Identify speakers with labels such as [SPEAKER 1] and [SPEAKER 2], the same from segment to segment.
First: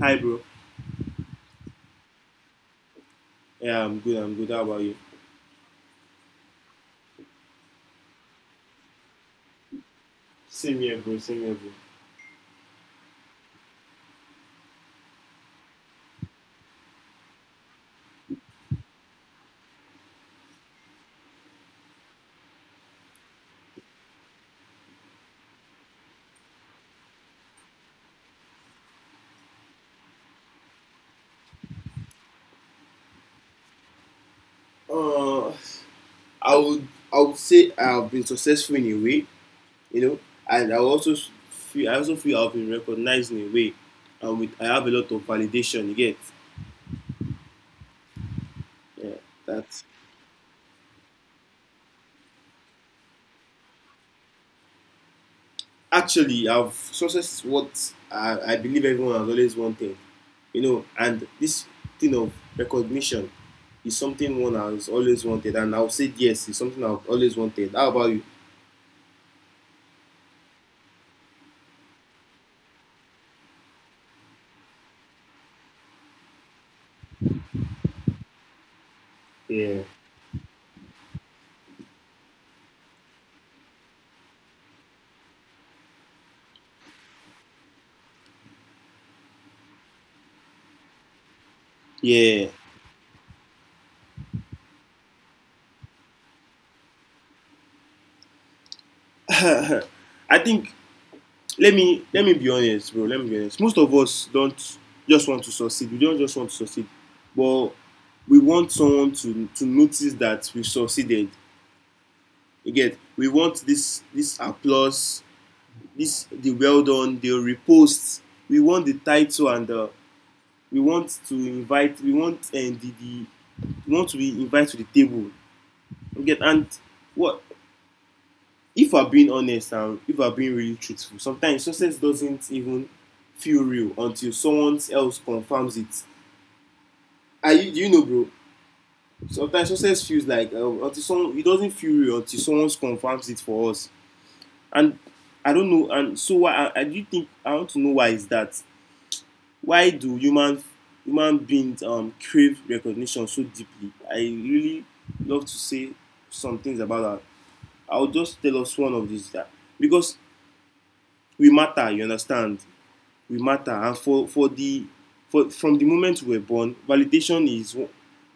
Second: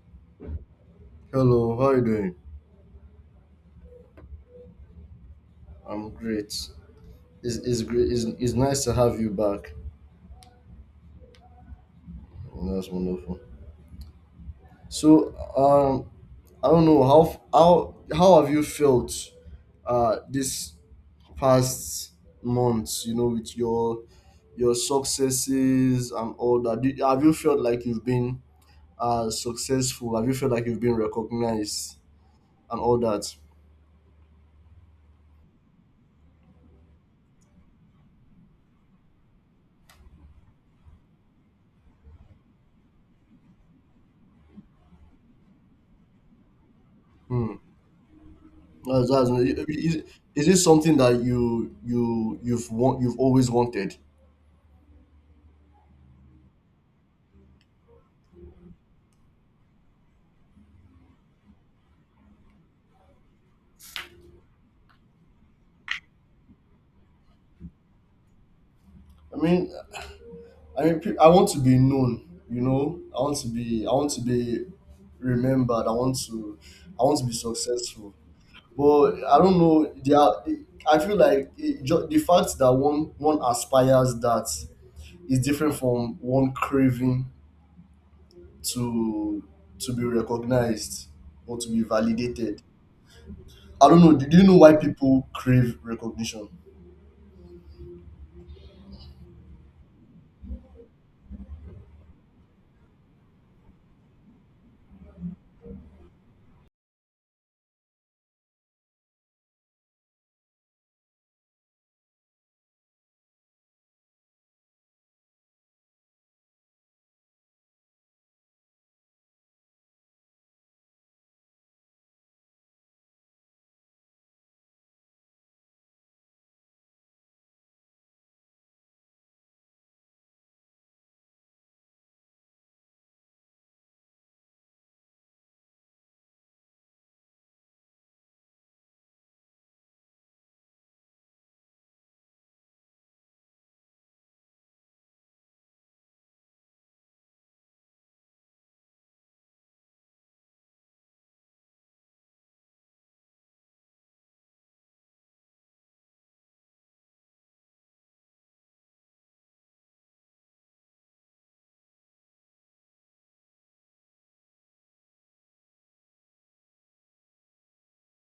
[SPEAKER 1] Hi, bro.
[SPEAKER 2] Hello, how you doing?
[SPEAKER 1] Yeah, I'm good. I'm good. How about you?
[SPEAKER 2] I'm great. It's great. It's nice to have you back.
[SPEAKER 1] Same here, bro. Same here,
[SPEAKER 2] That's wonderful. So, I don't know how have you felt, this past months? You know, with your successes and all that. Did, have you felt like you've been successful? Have you felt like you've been recognized and all that?
[SPEAKER 1] bro. I would say I've been successful in a way, you know, and I also feel I've been recognized in a way, and with I have a lot of validation. You get,
[SPEAKER 2] Hmm. That's,
[SPEAKER 1] yeah,
[SPEAKER 2] that's,
[SPEAKER 1] that
[SPEAKER 2] is, is it something that you've always wanted?
[SPEAKER 1] actually I've success is what I believe everyone has always wanted, you know, and this thing of recognition is something one has always wanted, and I'll say yes, it's something I've always wanted. How about you?
[SPEAKER 2] I mean, I want to be known. You know, I want to be remembered. I want to be successful. But I don't
[SPEAKER 1] Yeah.
[SPEAKER 2] know. I feel like the fact that one aspires that is different from one craving to to be recognized or to be
[SPEAKER 1] Yeah,
[SPEAKER 2] validated. I don't know. Do you know why people crave recognition?
[SPEAKER 1] I think let me be honest, bro. Let me be honest. Most of us don't just want to succeed. We don't just want to succeed, but we want someone to notice that we succeeded. Again, we want this applause, this the well done, the repost. We want the title and the, we want to invite. We want to be invited to the table. Again, and what if we're being honest and if we're being really truthful, sometimes success doesn't even feel real until someone else confirms it. Are you, bro? Sometimes success feels like, until someone, it doesn't feel real until someone confirms it for us. And I don't know. And so why? I do think I want to know, why is that? Why do human beings crave recognition so deeply? I really love to say some things about that. I'll just tell us one of these that, because we matter. You understand? We matter, and for the for from the moment we were born, validation is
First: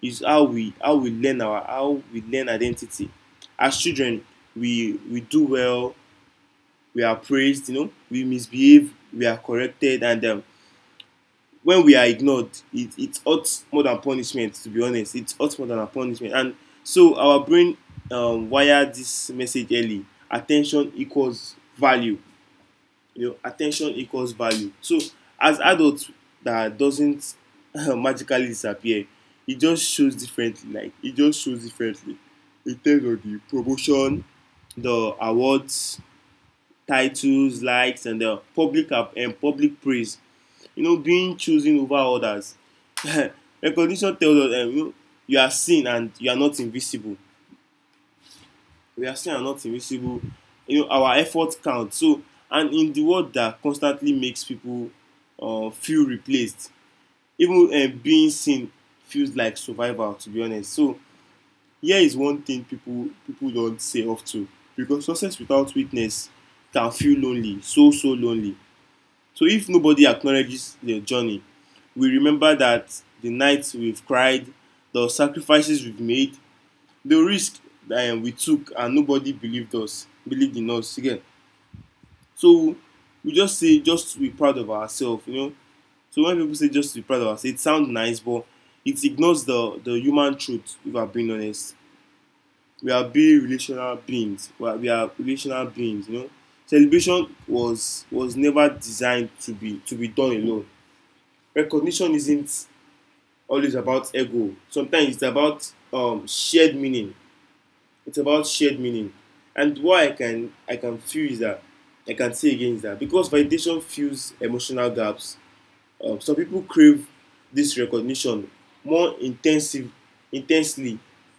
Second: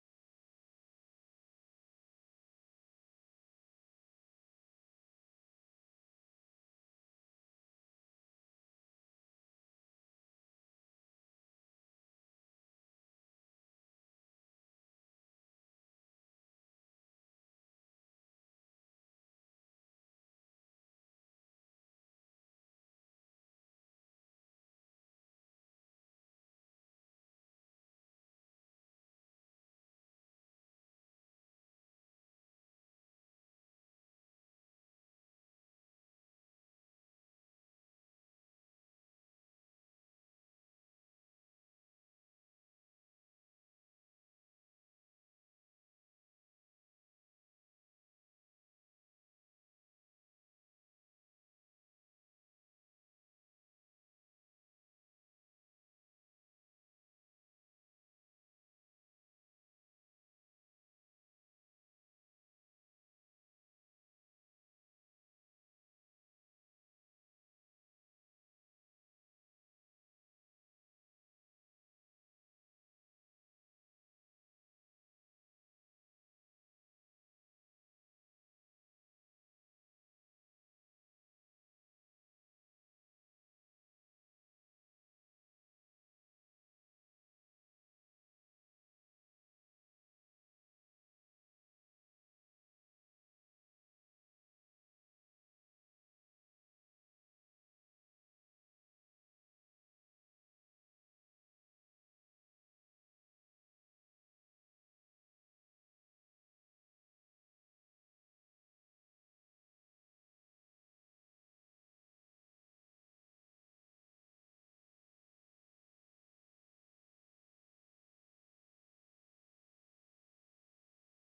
[SPEAKER 1] is how we learn identity. As children, we do well, we are praised, you know, we misbehave, we are corrected, and when we are ignored, it hurts more than punishment, to be honest. It hurts more than a punishment, and so our brain, wire this message early: attention equals value. You know, attention equals value. So as adults, that doesn't magically disappear. It just shows differently. Like, it just shows differently in terms of the promotion, the awards, titles, likes, and the public public praise, you know, being chosen over others. Recognition tells us, you know, you are seen, and you are not invisible. We are still not invisible. You know, our effort count. So, and in the world that constantly makes people feel replaced, even being seen feels like survival, to be honest. So here is one thing people don't say of ten because success without witness can feel lonely, so so lonely. So if nobody acknowledges their journey, we remember that the nights we've cried, the sacrifices we've made, the risk that we took, and nobody believed in us again. So we just say, just to be proud of ourselves, you know. So when people say just to be proud of ourselves, it sounds nice, but it ignores the human truth, if I'm being honest. We are being relational beings. We are relational beings, you know. Celebration was never designed to be done alone. Recognition isn't always about ego. Sometimes it's about, shared meaning. It's about shared meaning. And why I can, I can feel, is that, I can say again, is that, because validation fills emotional gaps. Some people crave this recognition more intensive intensely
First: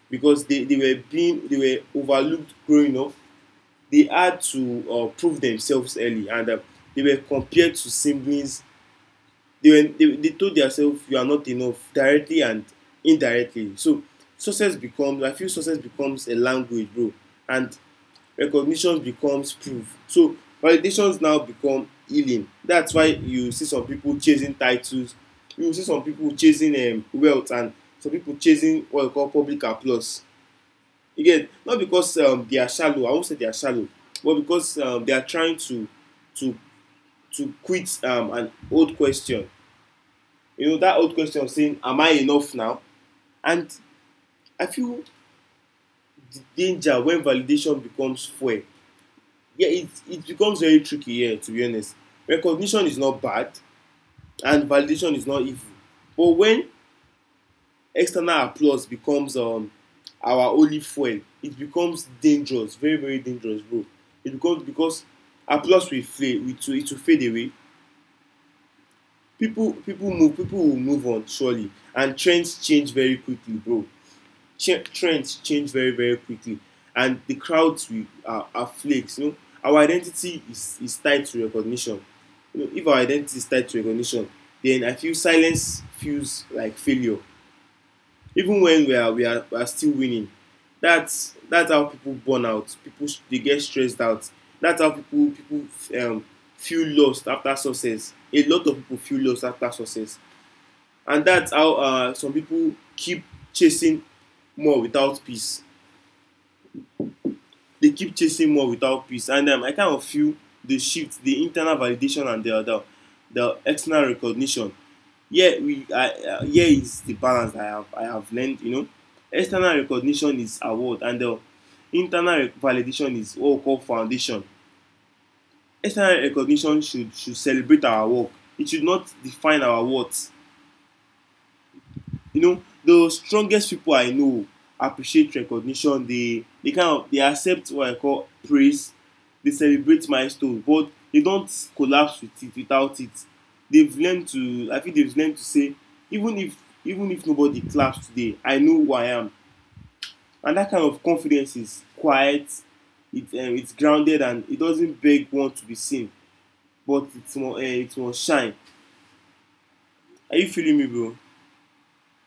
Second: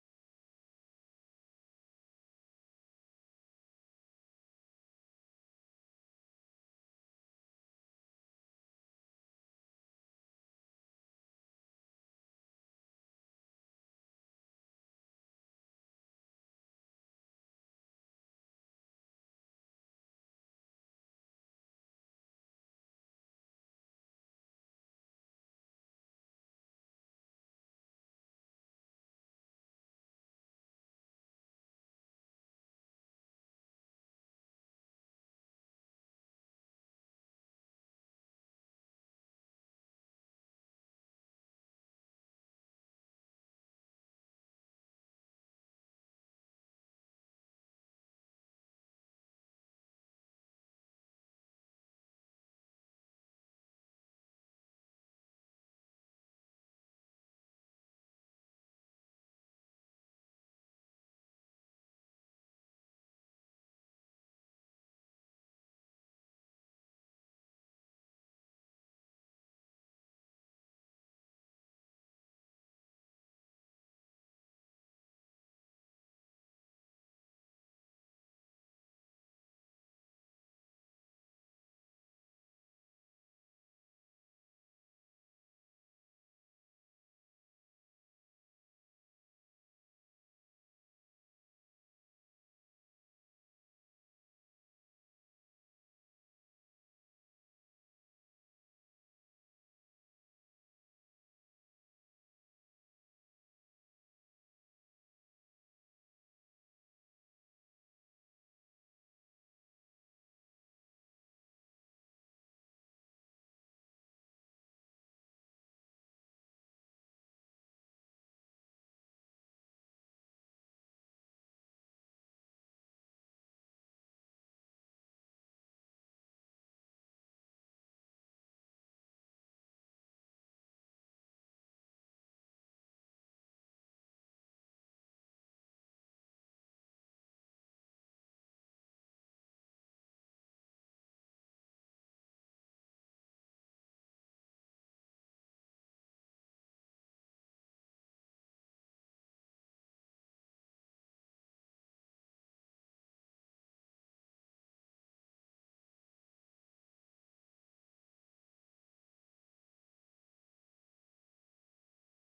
[SPEAKER 1] because they were overlooked growing up. They had to, prove themselves early, and they were compared to siblings. They told themselves you are not enough, directly and indirectly. So success becomes I feel success becomes a language, bro, and recognition becomes proof. So validations now become healing. That's why you see some people chasing titles, you see some people chasing, wealth, and some people chasing what we call public applause. You get, not because, they are shallow, I won say they are shallow, but because, they are trying to to to quit, an old question, you know, that old question of saying, am I enough now? And I feel the danger when validation becomes fuel. Yeah, it becomes very tricky here, to be honest. Recognition is not bad, and validation is not evil. But when external applause becomes, our only fuel, it becomes dangerous, very, very dangerous, bro. It becomes, because applause will fade. It will fade away. People, people move, people will move on, surely. And trends change very quickly, bro. Trends change very very quickly, and the crowds we are flakes, you know. Our identity is tied to recognition. You know, if our identity is tied to recognition, then I feel silence feels like failure, even when we are still winning. That's how people burn out. People, they get stressed out. That's how people um, feel lost after success. A lot of people feel lost after success. And that's how, some people keep chasing more without peace. They keep chasing more without peace. And I kind of feel the shift, the internal validation and the external recognition. Yeah, is the balance I have learned. You know, external recognition is award, and the internal validation is what we call foundation. External recognition should celebrate our work. It should not define our worth. You know, the strongest people I know appreciate recognition. They kind of they accept what I call praise. They celebrate milestones, but they don't collapse without it. They've learned to I think they've learned to say, even if even if nobody claps today, I know who I am. And that kind of confidence is quiet. It's grounded, and it doesn't beg one to be seen, but it's more, it will shine. Are you feeling me, bro?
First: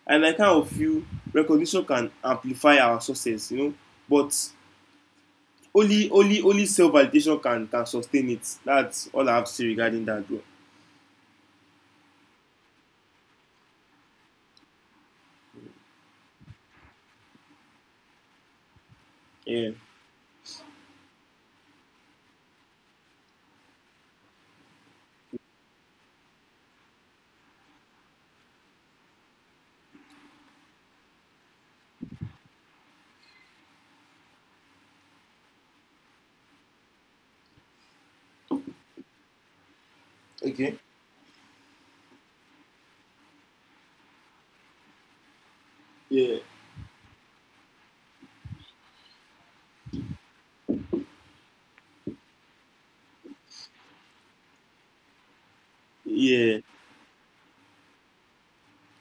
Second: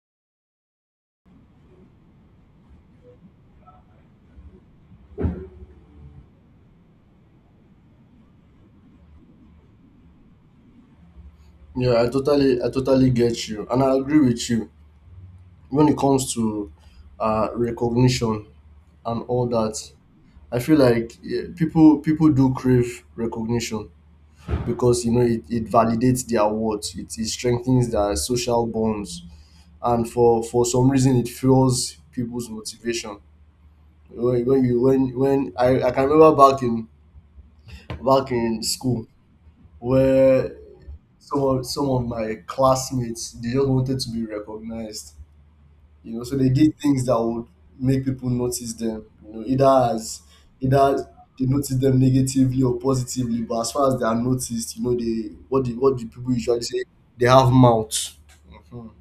[SPEAKER 1] And I kind of feel recognition can amplify our success, you know, but only self validation can sustain it. That's all I have to say regarding that, bro.
[SPEAKER 2] Yeah, I totally get you, and I agree with you. When it comes to recognition and all
[SPEAKER 1] Yeah.
[SPEAKER 2] that, I feel like, yeah, people do crave recognition because, you know, it validates their worth, it strengthens their social bonds, and for some reason it fuels people's motivation. When, when you when when I, I can remember, back in school where
[SPEAKER 1] Okay.
[SPEAKER 2] some of my classmates, they just wanted to be recognized, you know, so
[SPEAKER 1] Yeah,
[SPEAKER 2] they did things that would make people notice them, you know, either they notice them negatively or positively, but as far as they are noticed, you know, they what the people
[SPEAKER 1] yeah.
[SPEAKER 2] usually say, they have mouths. Mhm.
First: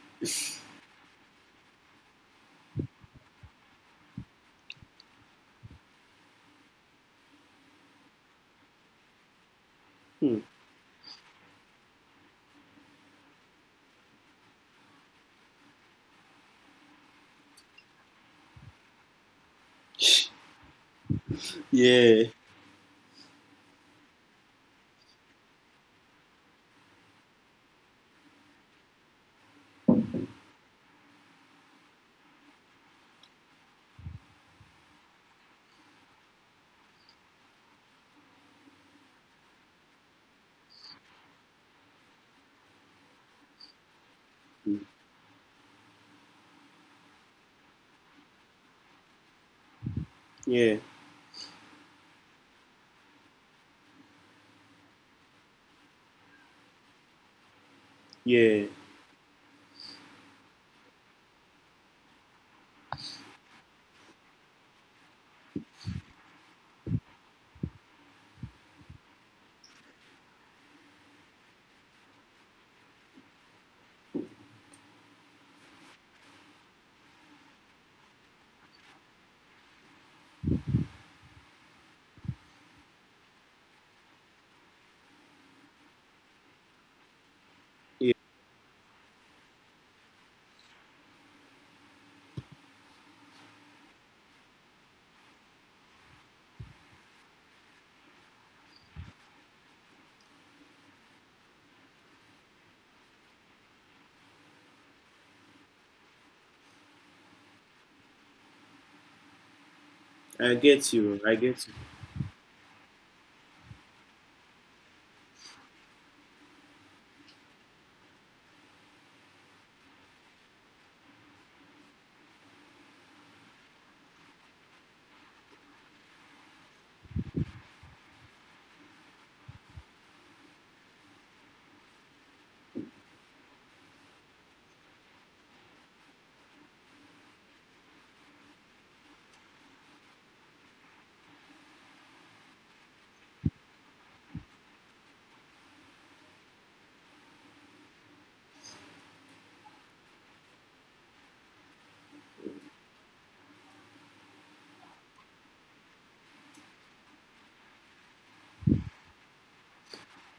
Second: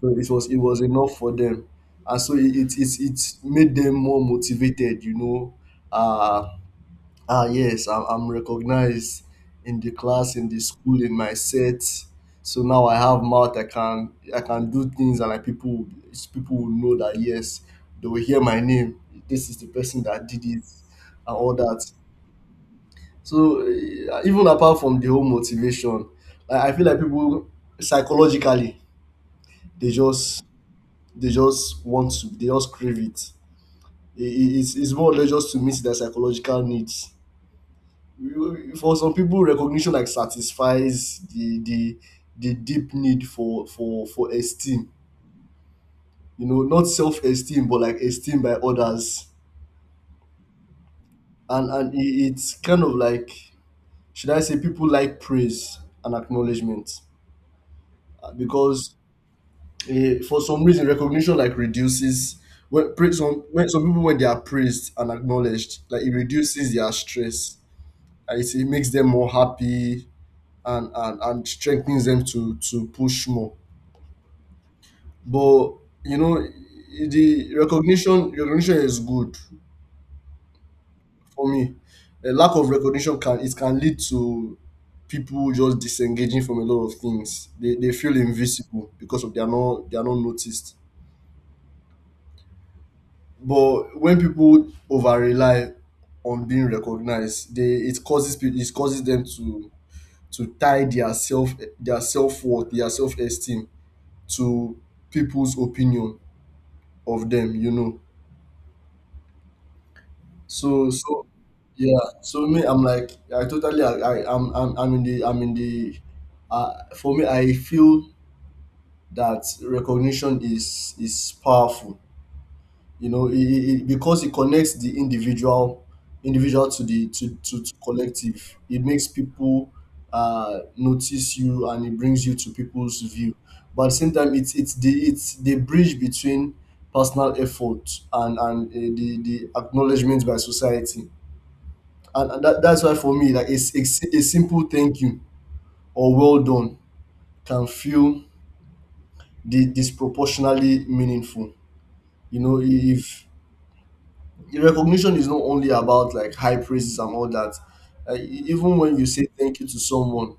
[SPEAKER 2] So it was enough for them, and so it made them more motivated, you know. uh Ah, yes, I'm recognized in the class,
[SPEAKER 1] Hmm.
[SPEAKER 2] in the school, in my set. So now I have mouth. I can do things, and like people will know that, yes, they will hear my name. This is the person that did it, and all that.
[SPEAKER 1] Yeah.
[SPEAKER 2] So, even apart from the whole motivation, I feel like people, psychologically, they just they just crave it. It's more or less just to meet their psychological needs. For some people, recognition like satisfies the deep need for
[SPEAKER 1] Hmm.
[SPEAKER 2] esteem, you know, not self-esteem but like esteem by others.
[SPEAKER 1] Yeah,
[SPEAKER 2] And it's kind of like, should I say, people like praise and acknowledgement.
[SPEAKER 1] yeah,
[SPEAKER 2] Because, for some reason, recognition like reduces — when praise some when some people when they are praised and acknowledged, like, it reduces their stress, and it makes them more happy, and and strengthens them to push more. But, you know, the recognition is good for me. A lack of recognition, can it can lead to people just disengaging from a lot of things. They
[SPEAKER 1] yeah.
[SPEAKER 2] feel invisible because of, they are not noticed. But when people over rely on being recognized, they it causes peo- it causes them to tie their self worth, their self esteem, to people's opinion of them. You know.
[SPEAKER 1] I
[SPEAKER 2] So,
[SPEAKER 1] get you,
[SPEAKER 2] so,
[SPEAKER 1] I get you.
[SPEAKER 2] yeah. So me, I'm like, I totally I I'm in the for me, I feel that recognition is powerful. You know, because it connects the individual to the to collective. It makes people notice you, and it brings you to people's view. But at the same time, it's the bridge between personal effort and the acknowledgement by society, and that's why for me like, it's a simple thank you or well done can feel disproportionately meaningful, you know. If the recognition is not only about like high praises and all that. Even when you say thank you to someone,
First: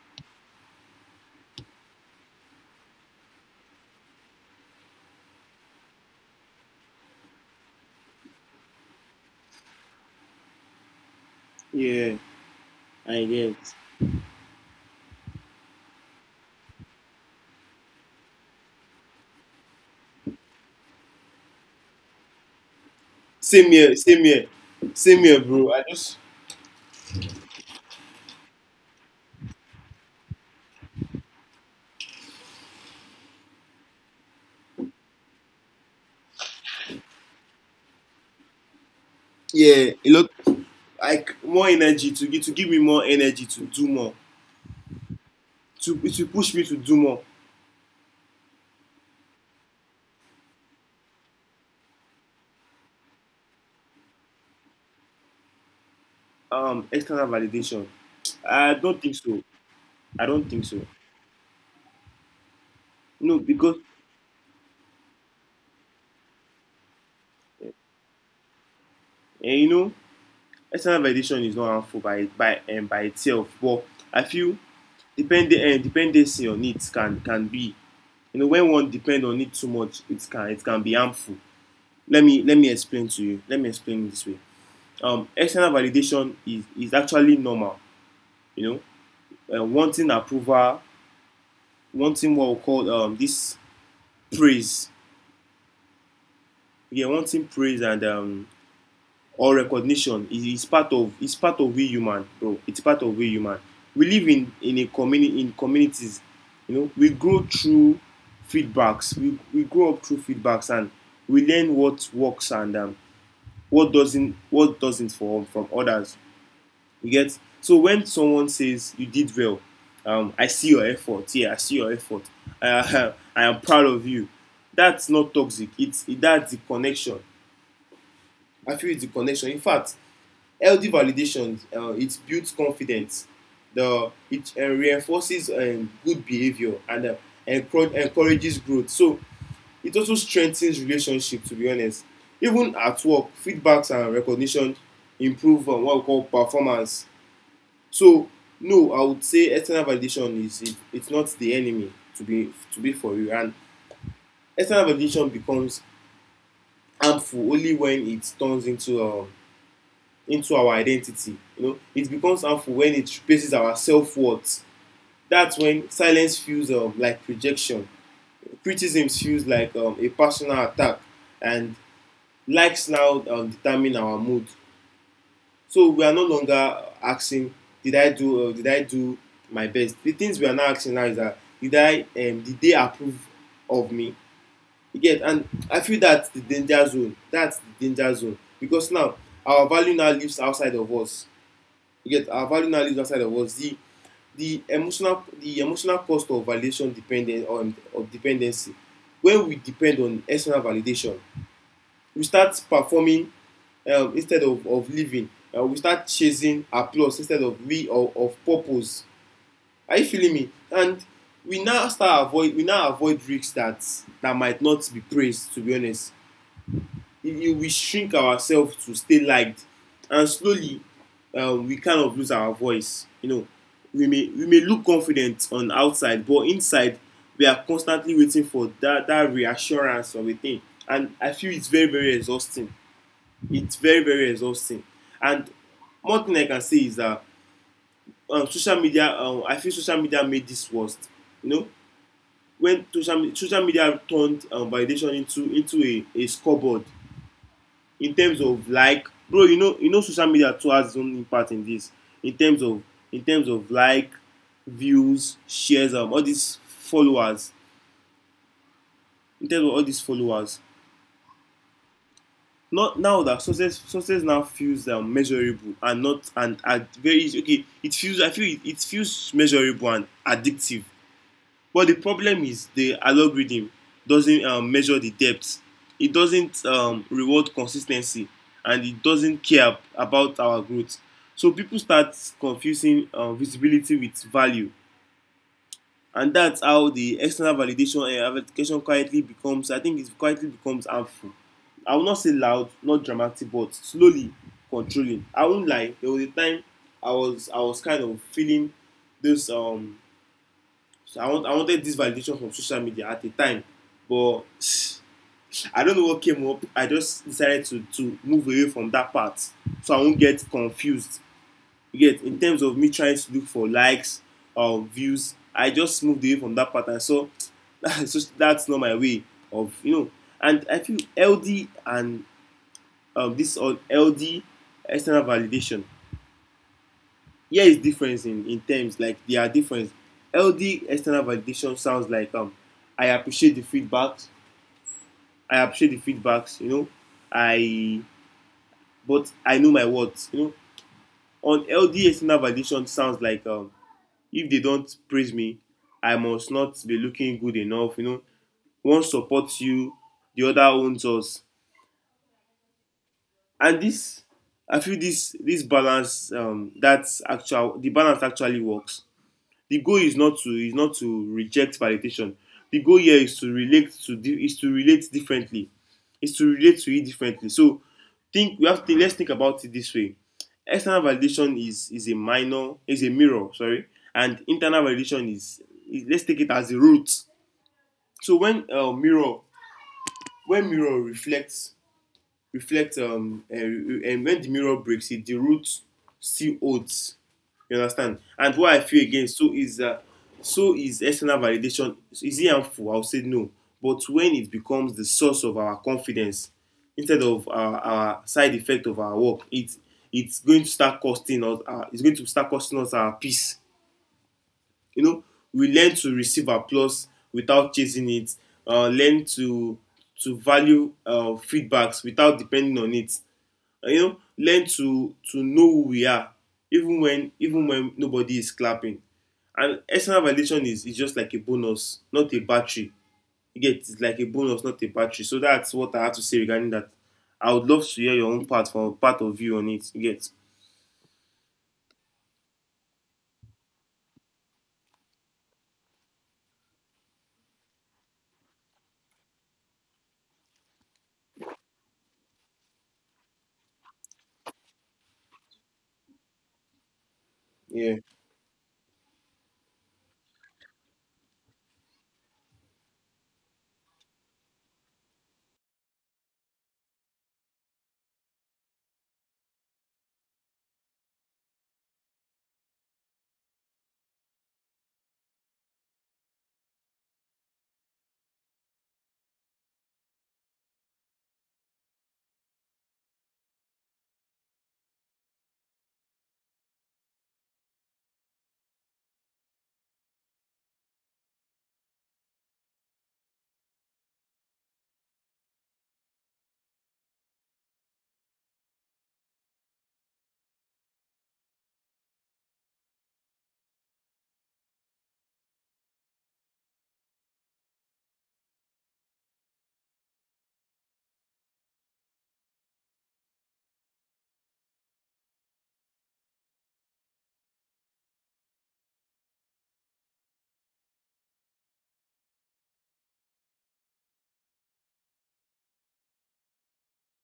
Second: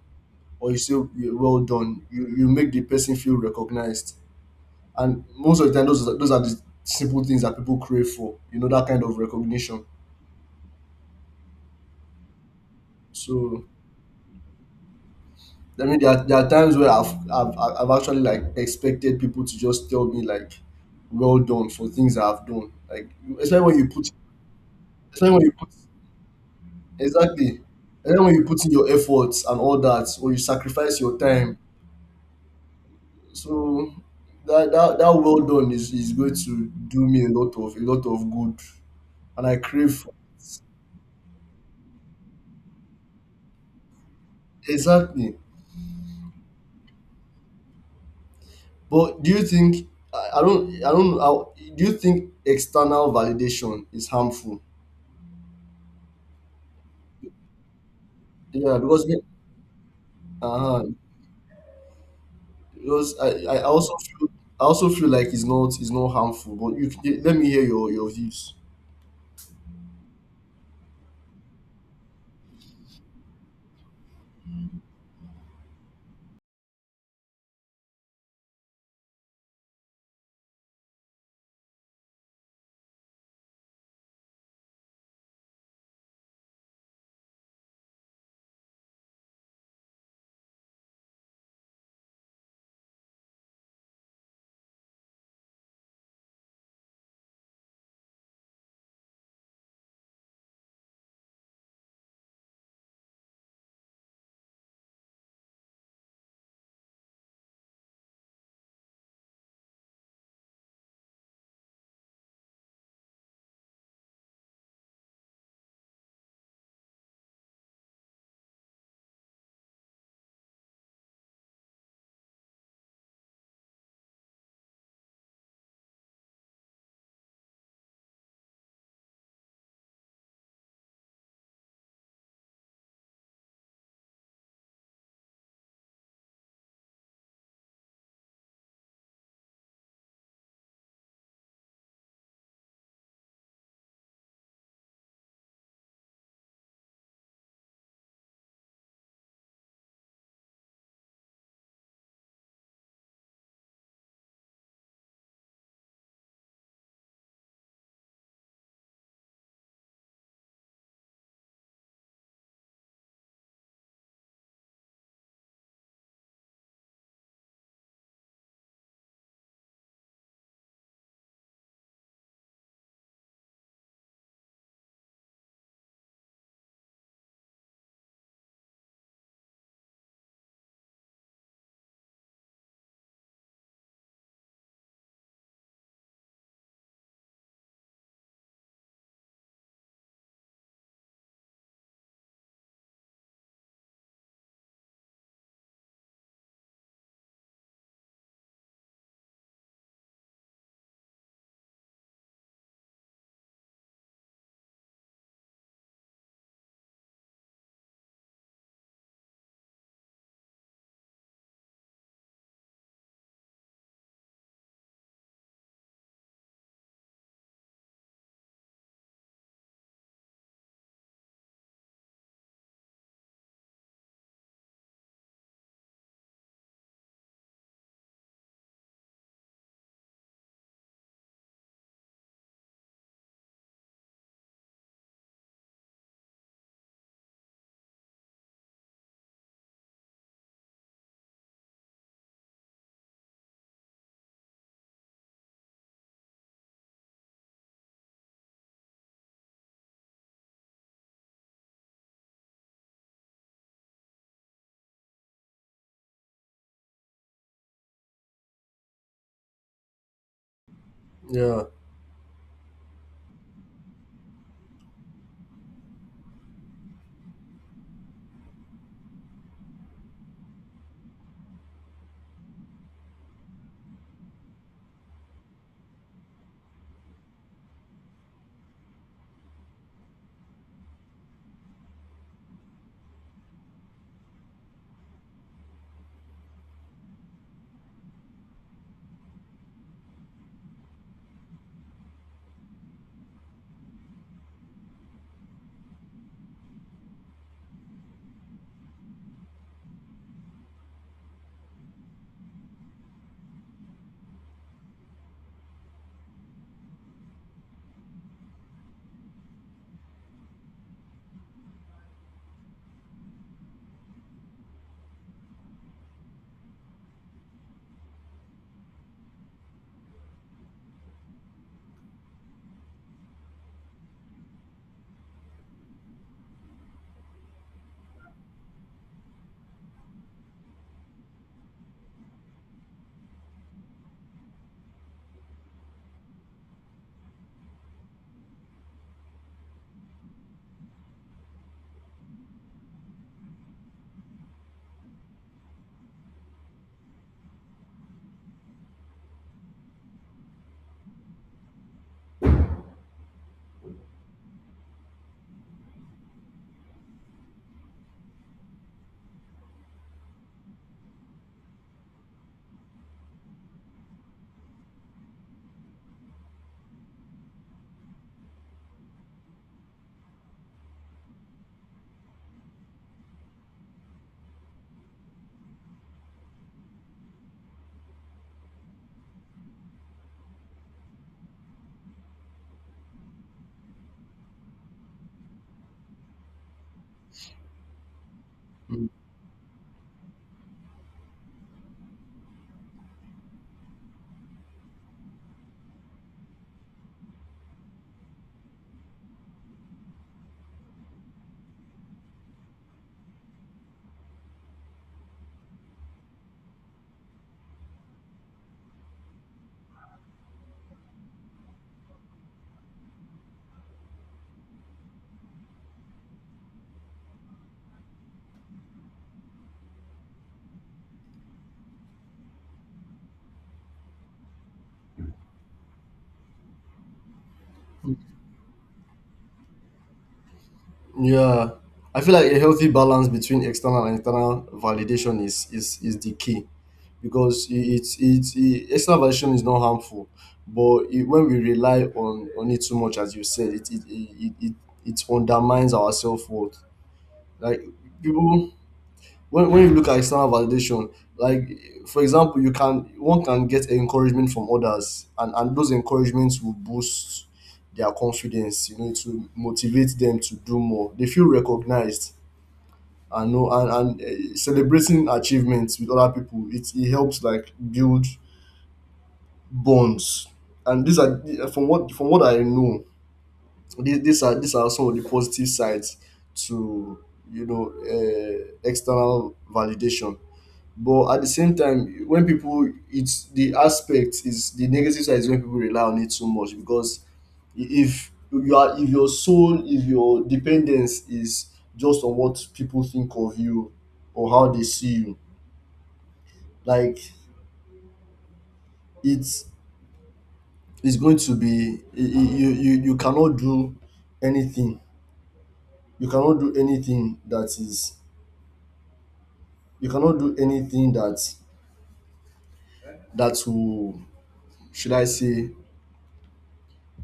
[SPEAKER 2] or you say, "Yeah, well done," you make the person feel recognized, and most of the time those are the simple things that people crave for, you know, that kind of recognition.
[SPEAKER 1] Yeah, I get.
[SPEAKER 2] So I mean, there are times where I've actually like expected people to just tell me like, well done for things I've done. Like, especially
[SPEAKER 1] Same
[SPEAKER 2] when you
[SPEAKER 1] here,
[SPEAKER 2] put,
[SPEAKER 1] same here, same
[SPEAKER 2] especially
[SPEAKER 1] here,
[SPEAKER 2] when you put,
[SPEAKER 1] bro. I just
[SPEAKER 2] exactly, especially when you put in your efforts and all that, or you sacrifice your time. So that well done is going to do me a lot of good, and I
[SPEAKER 1] Yeah,
[SPEAKER 2] crave
[SPEAKER 1] a
[SPEAKER 2] for —
[SPEAKER 1] lot. Like, more energy to give, to give me more energy to do more.
[SPEAKER 2] exactly.
[SPEAKER 1] To it will push me to do more.
[SPEAKER 2] But do you think — I don't I don't I, do you think external validation is harmful?
[SPEAKER 1] External validation, I
[SPEAKER 2] Yeah,
[SPEAKER 1] don't
[SPEAKER 2] because
[SPEAKER 1] think
[SPEAKER 2] me,
[SPEAKER 1] so. I don't think so.
[SPEAKER 2] uh-huh. Because
[SPEAKER 1] No,
[SPEAKER 2] I
[SPEAKER 1] because,
[SPEAKER 2] also feel, like it's not harmful. But you let me hear your views.
[SPEAKER 1] you know, external validation is not harmful by by itself, but I feel depending dependency on it can be, you know, when one depend on it too much, it can be harmful. Let me explain to you. Let me explain it this way. External validation is actually normal. You know, wanting approval, wanting what we call, this praise, yeah, wanting praise, and or recognition is part of we human, bro. It's part of we human. We live in a community, in communities. You know, we grow up through feedbacks, and we learn what works, and what doesn't for from others. You get. So when someone says, you did well, I see your effort, yeah, I see your effort, uh, I am proud of you. That's not toxic. That's the connection. I feel it's the connection. In fact, healthy validation, it builds confidence. The it uh, reinforces, good behavior, and encourages growth. So it also strengthens relationships, to be honest. Even at work, feedbacks and recognition improve, what we call performance. So no, I would say external validation is it's not the enemy, to be, to be for you. And external validation becomes harmful only when it turns into our identity. You know, it becomes harmful when it replaces our self worth. That's when silence feels, like rejection. Criticism feels like, a personal attack, and likes now, determine our mood. So we are no longer asking, "Did I do my best?" The things we are now asking now is that, "Did I? Did they approve of me?" Again, and I feel that's the danger zone. That's the danger zone, because now our value now lives outside of us. You get, our value now lives outside of us. The emotional cost of validation dependent on, of dependency. When we depend on external validation, we start performing, instead of living. We start chasing applause instead of purpose. Are you feeling me? And we now start avoid we now avoid risks that that might not be praised, to be honest. If we shrink ourselves to stay liked, and slowly we kind of lose our voice. We may look confident on outside, but inside we are constantly waiting for that reassurance of a thing. And I feel it's very, very exhausting. It's very, very exhausting. And one thing I can say is that social media. I feel social media made this worse. You know, when social media turned validation into a, scoreboard. In terms of, like, bro, you know, social media too has its own impact in this, in terms of, like, views, shares, all these followers, in terms of all these followers.
[SPEAKER 2] Yeah.
[SPEAKER 1] Not now that success now feels measurable and not and at very okay it feels I feel it, it feels measurable and addictive. But the problem is the algorithm doesn't measure the depth. It doesn't reward consistency, and it doesn't care about our growth. So people start confusing visibility with value, and that's how the external validation and verification quietly becomes. I think it quietly becomes harmful. I will not say loud, not dramatic, but slowly controlling. I won't lie. There was a time I was kind of feeling this So I wanted this validation from social media at the time, but I don't know what came up. I just decided to move away from that part, so I won't get confused. You get, in terms of me trying to look for likes or views. I just moved away from that part and so that's that's not my way of you know. And I feel LD, and this on LD external validation here is difference in terms, like, there are difference. LD external validation sounds like, I appreciate the feedbacks. I appreciate the feedbacks, you know. I but I know my words, you know. On LD external validation sounds like, if they don't praise me, I must not be looking good enough, you know. One supports you, the other owns us. And this, I feel this balance, that's actual the balance actually works. The goal is not to, reject validation. The goal here is to relate to di is to relate differently, is to relate to it differently. So, think we have to think let's think about it this way. External validation is a minor is a mirror, sorry. And internal validation is, let's take it as a root. So when mirror reflects, reflect and when the mirror breaks it, the root still holds. You understand? And what I feel
[SPEAKER 2] Mm.
[SPEAKER 1] again, so is, so is external validation. Is it harmful? I would say no. But when it becomes the source of our confidence instead of our, side effect of our work, it it's going to start costing us our peace, you know. We learn to receive applause without chasing it. Learn to value feedbacks without depending on it. You know, learn to know who we are, even when nobody is clapping. And external validation is just like a bonus, not a battery. You get, it's like a bonus, not a battery. So that's what I have to say regarding that. I would love to hear your own part, from part of you on it. You get?
[SPEAKER 2] Yeah. I feel like a healthy balance between external and internal validation is the key, because external validation is not harmful, but when we rely on it too much, as you said, it undermines our self worth. Like,
[SPEAKER 1] Yeah.
[SPEAKER 2] people — when you look at external validation, like, for example, you can one can get encouragement from others, and those encouragements will boost their confidence, you know, to motivate them to do more. They feel recognized, and celebrating achievements with other people, it helps like build bonds, and these are, from what I know, these, these are some of the positive sides to, external validation. But at the same time, it's the aspect — is the negative side — is when people rely on it too much. Because, if you are, if your soul, if your dependence is just on what people think of you, or how they see you, like, it's it's going to be I- you cannot do anything. You cannot do anything that is — you cannot do anything that will, should I say,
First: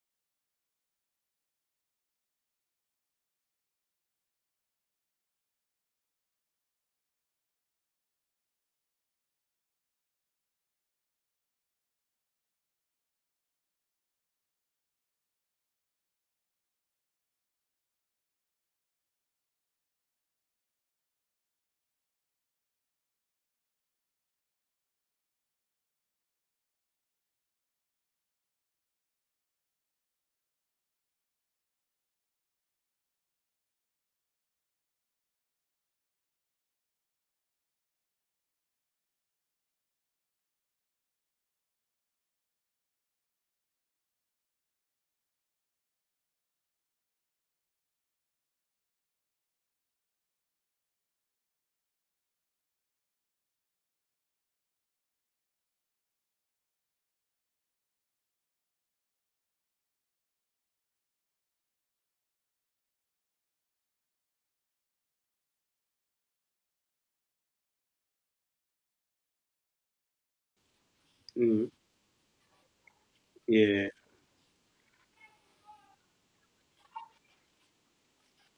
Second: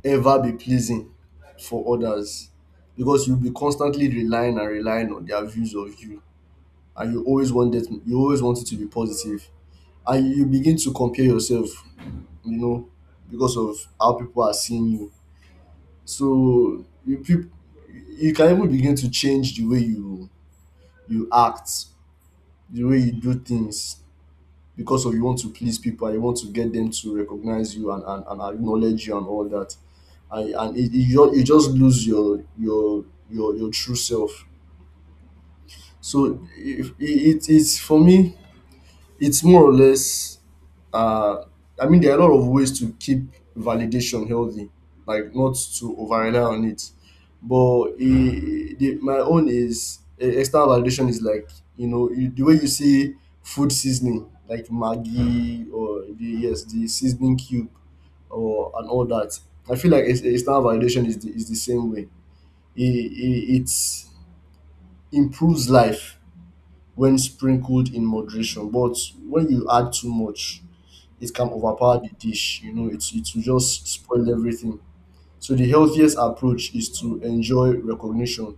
[SPEAKER 2] ever be pleasing for others, because you'll be constantly relying and relying on their views of you, and you always want it to be positive, and you begin to compare yourself, you know, because of how people are seeing you. So you can even begin to change the way you act, the way you do things, because of you want to please people, and you want to get them to recognize you, and, acknowledge you and all that, and you just lose your true self. So if it, it, it's for me, it's more or less, uh I mean, there are a lot of ways to keep validation healthy, like not to over rely on it. But, e the my own is — external validation is like, you know, the way you see food seasoning, like Maggi, or the seasoning cube, or and all that. I feel like external validation is the same way. It improves life when sprinkled in moderation, but when you add too much, it can
[SPEAKER 1] mm,
[SPEAKER 2] overpower the dish. You know, it will just
[SPEAKER 1] yeah.
[SPEAKER 2] spoil everything. So the healthiest approach is to enjoy recognition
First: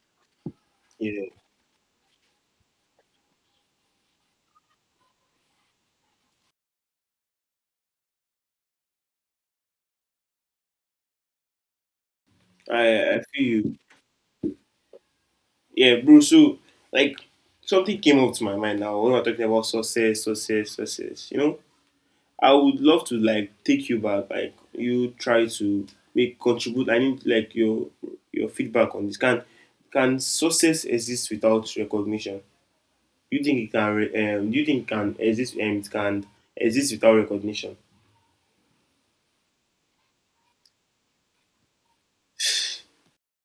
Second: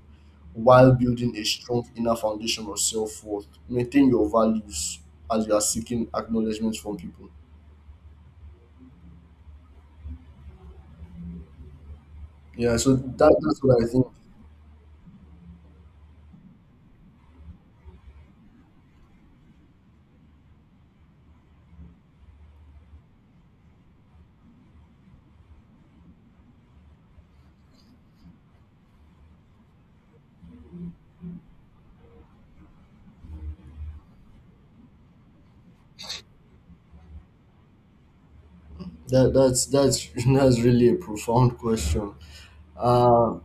[SPEAKER 2] while
[SPEAKER 1] Yeah,
[SPEAKER 2] building a strong inner foundation of self-worth. Maintain your values as you are seeking acknowledgement from people. Yeah, so
[SPEAKER 1] I
[SPEAKER 2] that,
[SPEAKER 1] feel
[SPEAKER 2] that's
[SPEAKER 1] you.
[SPEAKER 2] what I think.
[SPEAKER 1] Yeah, bro. So, like, something came up to my mind now, when we're talking about success, you know. I would love to like take you back, like you try to make contribute. I need like your feedback on this. Can success exist without recognition? Do you think it can? Do you think it can exist? It can exist without recognition.
[SPEAKER 2] That's that's really a profound question. Uh,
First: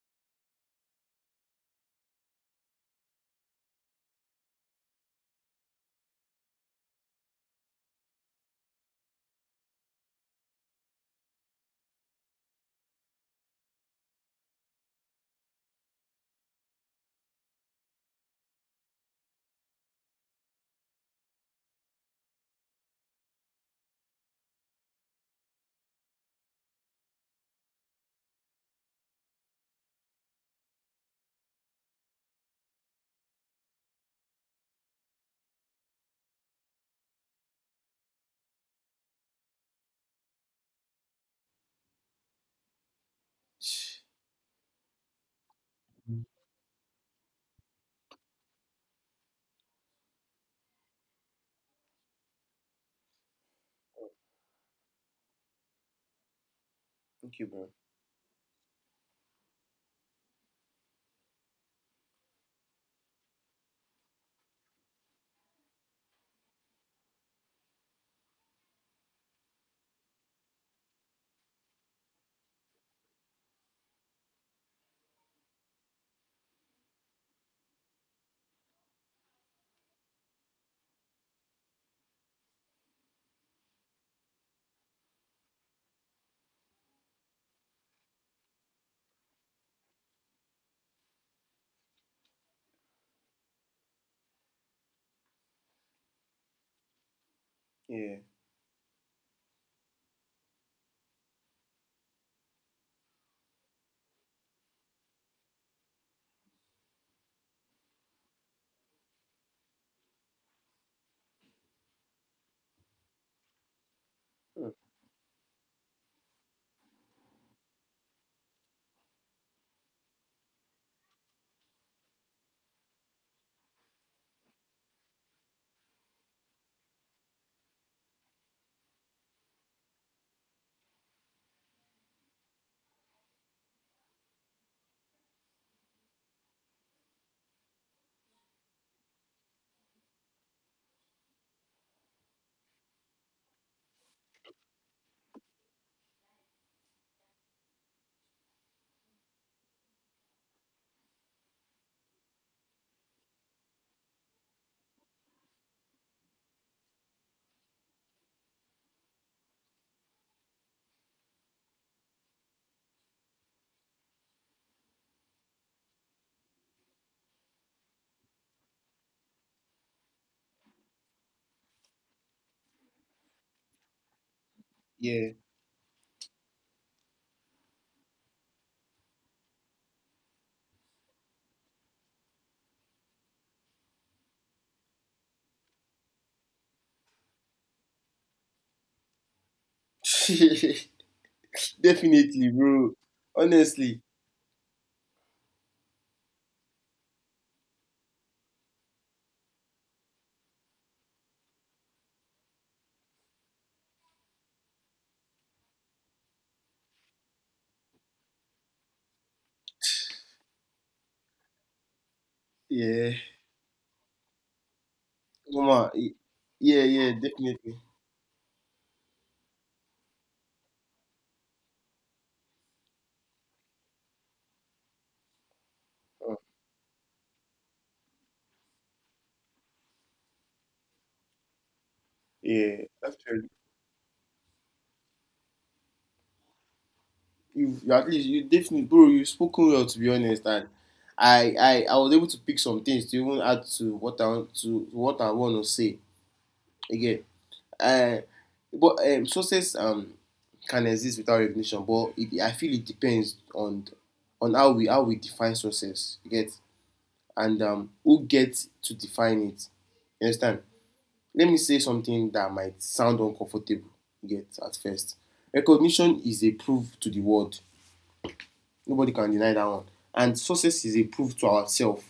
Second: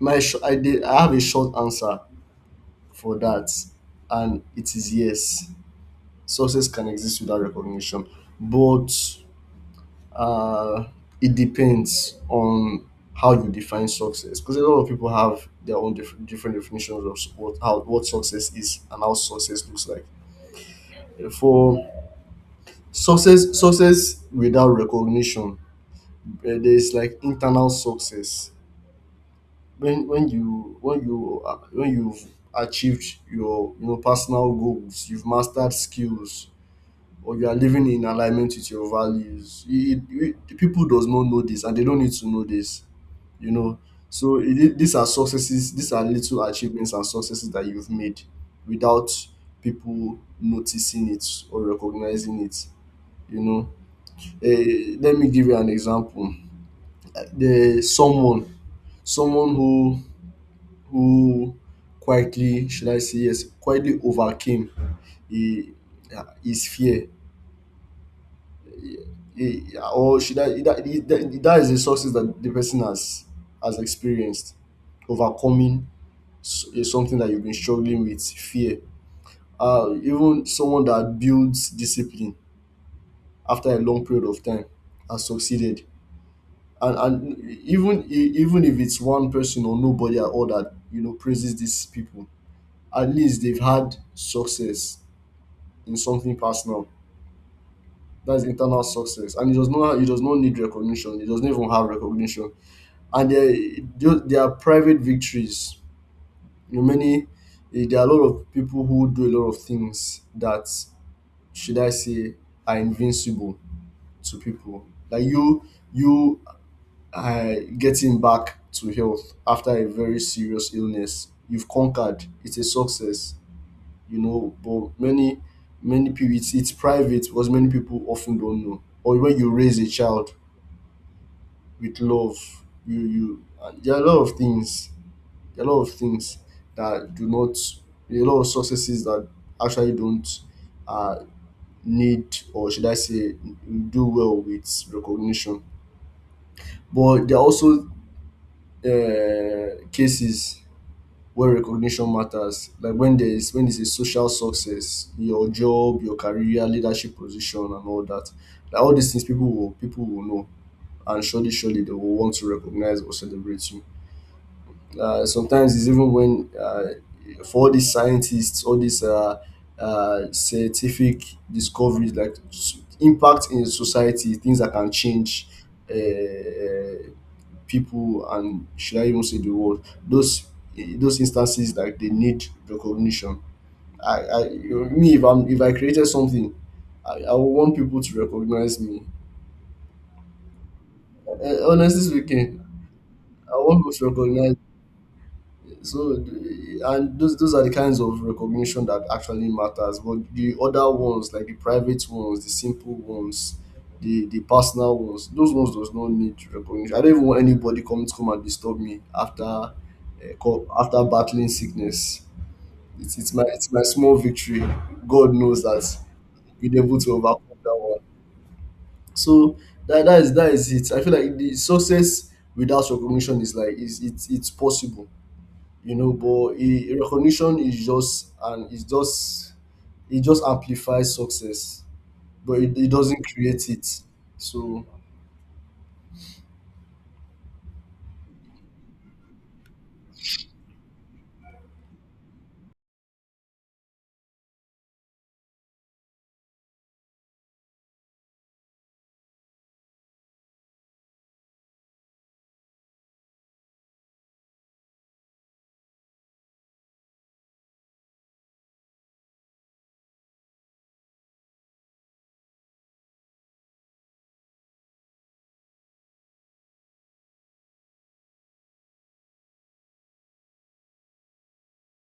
[SPEAKER 2] my sh- I did, I have a short answer for that, and it is yes. Success can exist without recognition, but, Uh, it depends on how you define success, because a lot of people have their own different definitions of what, how — what success is and how success looks like. For success, success without recognition, there's like internal success. When you when you when you've achieved your, you know, personal goals, you've mastered skills, or you are living in alignment with your values, people does not know this, and they don't need to know this, you know. So, these are little achievements and successes that you've made without people noticing it or recognizing it, you know. Let me give you an example.
[SPEAKER 1] Thank you, bro.
[SPEAKER 2] The someone someone who quietly, should I say, yes, quietly overcame he, his fear, he, or should I that, that is a success that the person has experienced, overcoming is something that you've been struggling with, fear. Even someone that builds discipline after a long period of time has succeeded. And even if it's one person or nobody at all that, you know, praises these people, at least they've had success in something personal.
[SPEAKER 1] Yeah.
[SPEAKER 2] That's internal success, and it does not need recognition. It doesn't even have recognition. And there, there are private victories. You know, there are a lot of people who do a lot of things that, should I say, are invincible to
[SPEAKER 1] Mm.
[SPEAKER 2] people. Like, you are getting back to health after a very serious illness. You've conquered. It's a success, you know. But many, many people, it's private, because many people often don't know. Or when you raise a child with love, you and there are a lot of things, there are a lot of things, that do not, there are a lot of successes that actually don't, uh, need, or should I say, do well with recognition. But there are also, cases where recognition matters, like when there is when there's a social success, your job, your career, leadership position, and all that. Like, all these things, people will know, and surely, surely, they will want to recognize or celebrate you. Sometimes it's even when, for all these scientists, all these, scientific discoveries, like, impact in society, things that can
[SPEAKER 1] Yeah.
[SPEAKER 2] change, uh, people, and should I even say, the world? Those instances, like, they need recognition. I you- me if I'm if I created something, I would want people to recognize me. Honestly
[SPEAKER 1] Definitely,
[SPEAKER 2] speaking,
[SPEAKER 1] bro.
[SPEAKER 2] I want people
[SPEAKER 1] Honestly.
[SPEAKER 2] to recognize. So, th- and those are the kinds of recognition that actually matters. But the other ones, like the private ones, the simple ones, the personal ones, those ones does not need recognition. I don't even want anybody coming to come and disturb me after, after battling sickness.
[SPEAKER 1] Yeah.
[SPEAKER 2] It's my it's my small victory. God knows
[SPEAKER 1] Mama.
[SPEAKER 2] that we're
[SPEAKER 1] Yeah,
[SPEAKER 2] able to
[SPEAKER 1] yeah,
[SPEAKER 2] overcome that
[SPEAKER 1] definitely.
[SPEAKER 2] one. So that, that is, that is it. I feel like the success without recognition is like, is it's possible, you know.
[SPEAKER 1] Mm.
[SPEAKER 2] But, e recognition is just, and it's just it just amplifies success, but it,
[SPEAKER 1] Yeah.
[SPEAKER 2] it
[SPEAKER 1] That's
[SPEAKER 2] doesn't
[SPEAKER 1] fair.
[SPEAKER 2] create it. So,
[SPEAKER 1] You you at least you definitely, bro, you spoken well, to be honest. And I I was able to pick some things to even add to what I want to, say again. Uh, but success can exist without recognition, but it, I feel it depends on how we define success. You get? And who gets to define it? You understand? Let me say something that might sound uncomfortable. You get, at first. Recognition is a proof to the world. Nobody can deny that one. And success is a proof to ourselves.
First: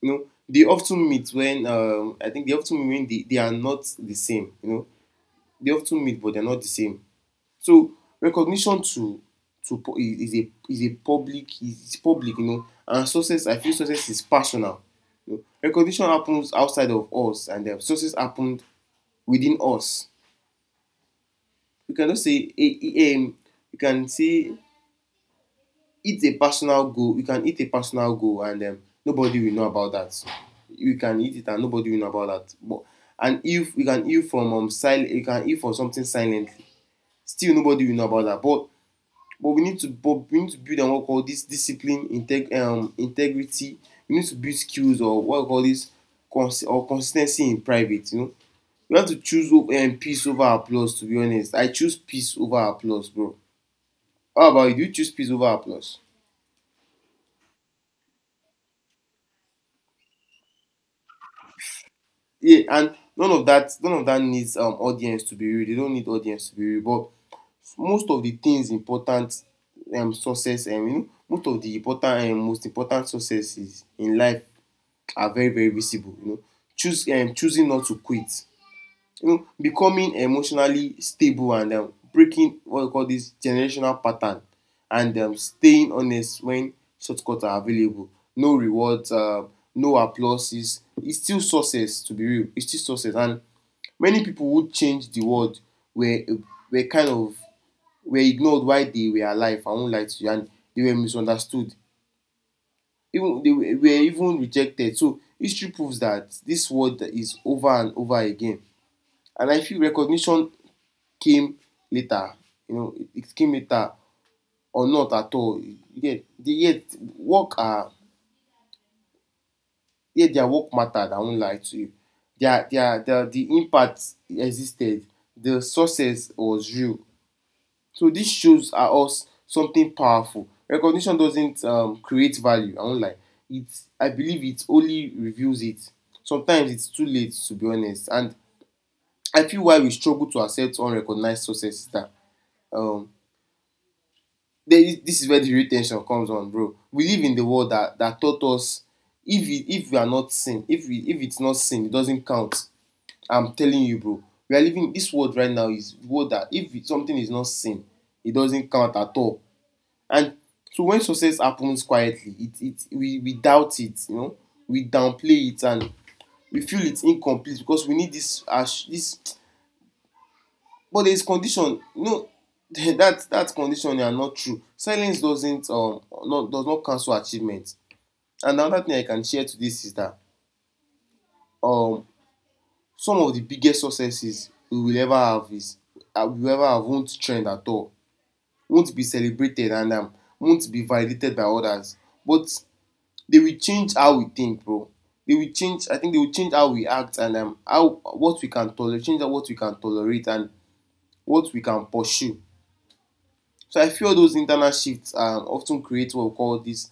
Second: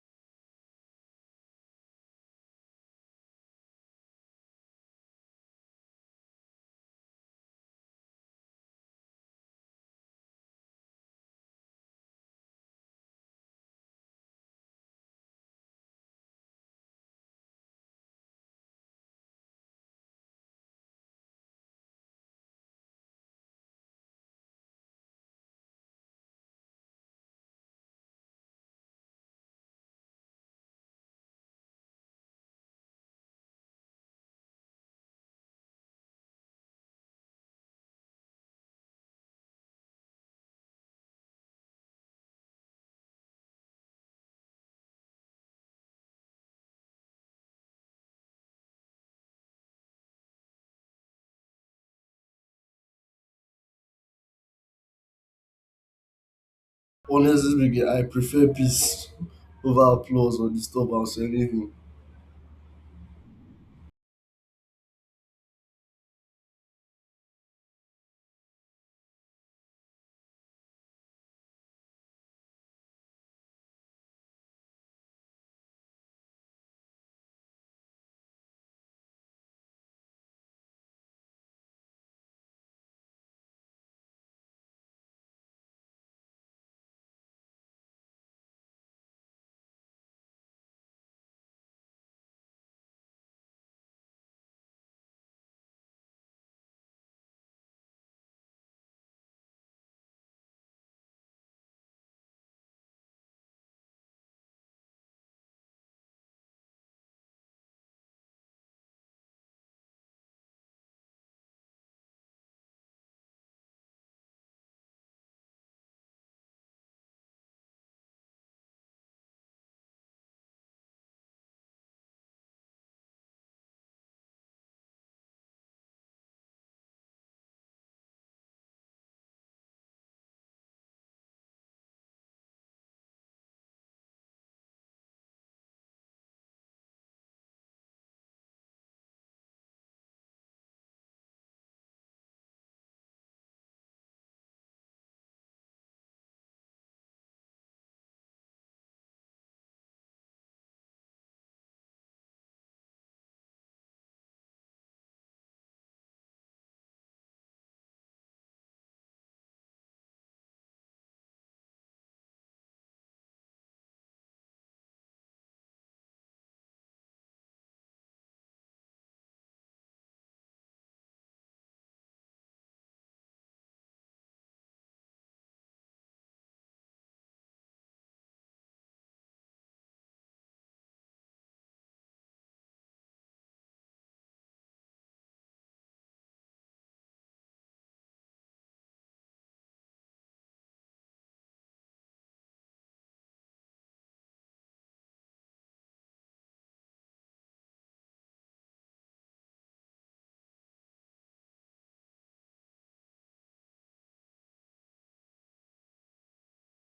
[SPEAKER 1] You know, they often meet when, I think they often meet, when they are not the same. You know, they often meet but they're not the same. So recognition to is a public is public. You know, and success, I feel success is personal. You know, recognition happens outside of us, and the success happened within us. You can just say a, you can say it's a personal goal. You can hit a personal goal and nobody will know about that. You can hit it and nobody will know about that, but and if you can heal from, sil you can heal from something silently, still nobody will know about that. But we need to, build on what we call this discipline, integrity. We need to build skills, or what we call this consis ten cy in private, you know. We have to choose peace over applause. To be honest, I choose peace over applause, bro. How about you? Do you choose peace over applause?
[SPEAKER 2] honestly speaking, I prefer peace over applause, or disturbance, or anything.
[SPEAKER 1] Yeah. And none of that, needs audience to be real. They don't need audience to be real. But most of the things important, success you know, most of the important, most important successes in life are very, very visible. You know, choose choosing not to quit, you know, becoming emotionally stable, and breaking what we call this generational pattern, and staying honest when shortcuts are available. No rewards, no applauses. It's still success, to be real. It's still success. And many people who changed the world were were kind of were ignored while they were alive. I won't lie to you, and they were misunderstood. Even they were, even rejected. So history proves that this world is over and over again. And I feel recognition came later. You know, it came later or not at all. Yet, the, yet work are yet their work mattered. I won't lie to you. Their, the impact existed. The success was real. So this shows are us something powerful. Recognition doesn't create value. I won't lie. It I believe it only reveals it. Sometimes it's too late, to be honest. And I feel why we struggle to accept unrecognized success is that, um, there is, this is where the real tension comes on, bro. We live in the world that taught us if if we are not sin, if it's not sin, it doesn't count. I'm telling you, bro. We are living, this world right now is world that if something is not sin, it doesn't count at all. And so when success happens quietly, it we doubt it, you know. We downplay it, and we feel it's incomplete because we need this as this. But there is condition, no. That that condition are not true. Silence doesn't, not does not cancel achievement. And another thing I can share today is that, um some of the biggest successes we will ever have is, we will ever have, won't trend at all, won't be celebrated, and won't be validated by others. But they will change how we think, bro. They will change, I think they will change how we act, and how what we can tolerate, and what we can pursue. So I feel those internal shifts often create what we call this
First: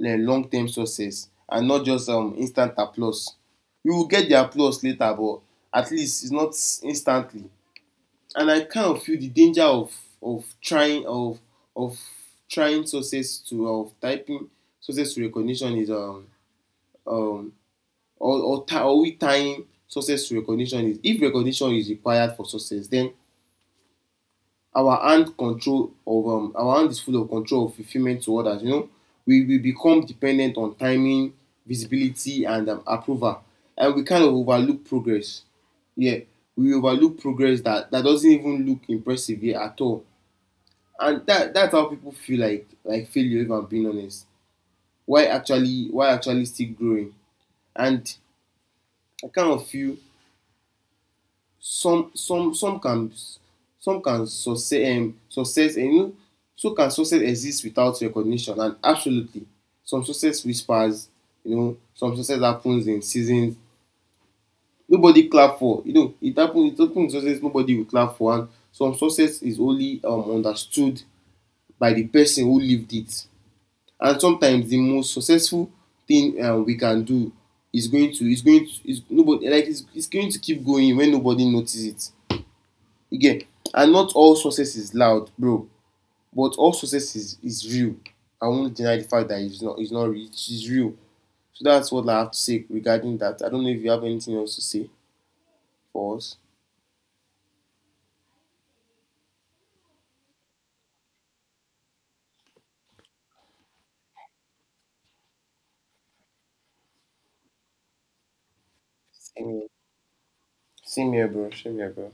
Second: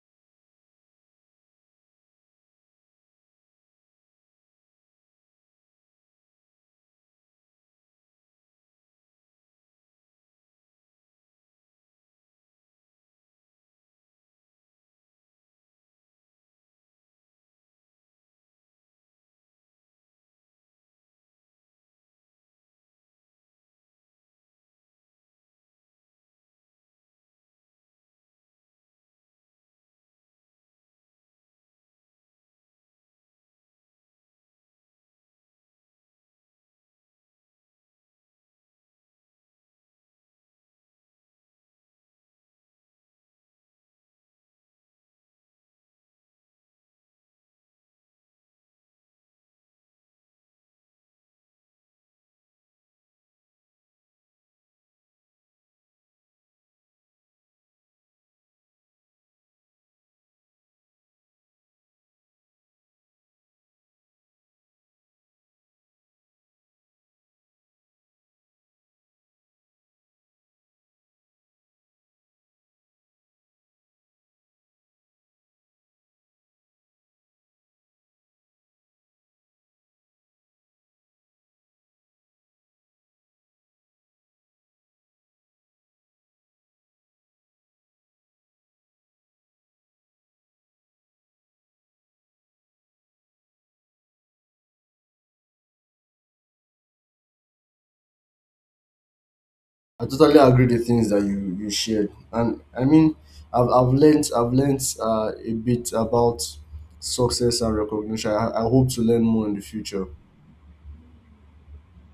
[SPEAKER 1] long-term success and not just instant applause. You will get the applause later, but at least it's not instantly. And I kind of feel the danger of of trying of of trying success to of typing success to recognition is, um or, tie, or we tying success to recognition, is if recognition is required for success, then our hand is full of control of fulfillment to others. You know, we become dependent on timing, visibility, and approval, and we kind of overlook progress. Yeah, we overlook progress that doesn't even look impressive here at all, and that's how people feel like, failure. If I'm being honest, why actually still growing? And I kind of feel some some some can some can success success, you know, so can success exist without recognition? And absolutely, some success whispers, you know. Some success happens in seasons nobody clap for, you know. It happen success nobody will clap for. And some success is only understood by the person who lived it. And sometimes the most successful thing we can do is going to is going to is nobody like is going to keep going when nobody notice it. Again. And not all success is loud, bro. But all success is, real. I won't deny the fact that it's not, real. It's real. So that's what I have to say regarding that. I don't know if you have anything else to say for us.
[SPEAKER 2] I totally agree the things that you shared, and I mean, I've learnt a bit about success and recognition. I hope to learn more
[SPEAKER 1] Same
[SPEAKER 2] in the
[SPEAKER 1] here,
[SPEAKER 2] future.
[SPEAKER 1] same here, bro. Same here, bro.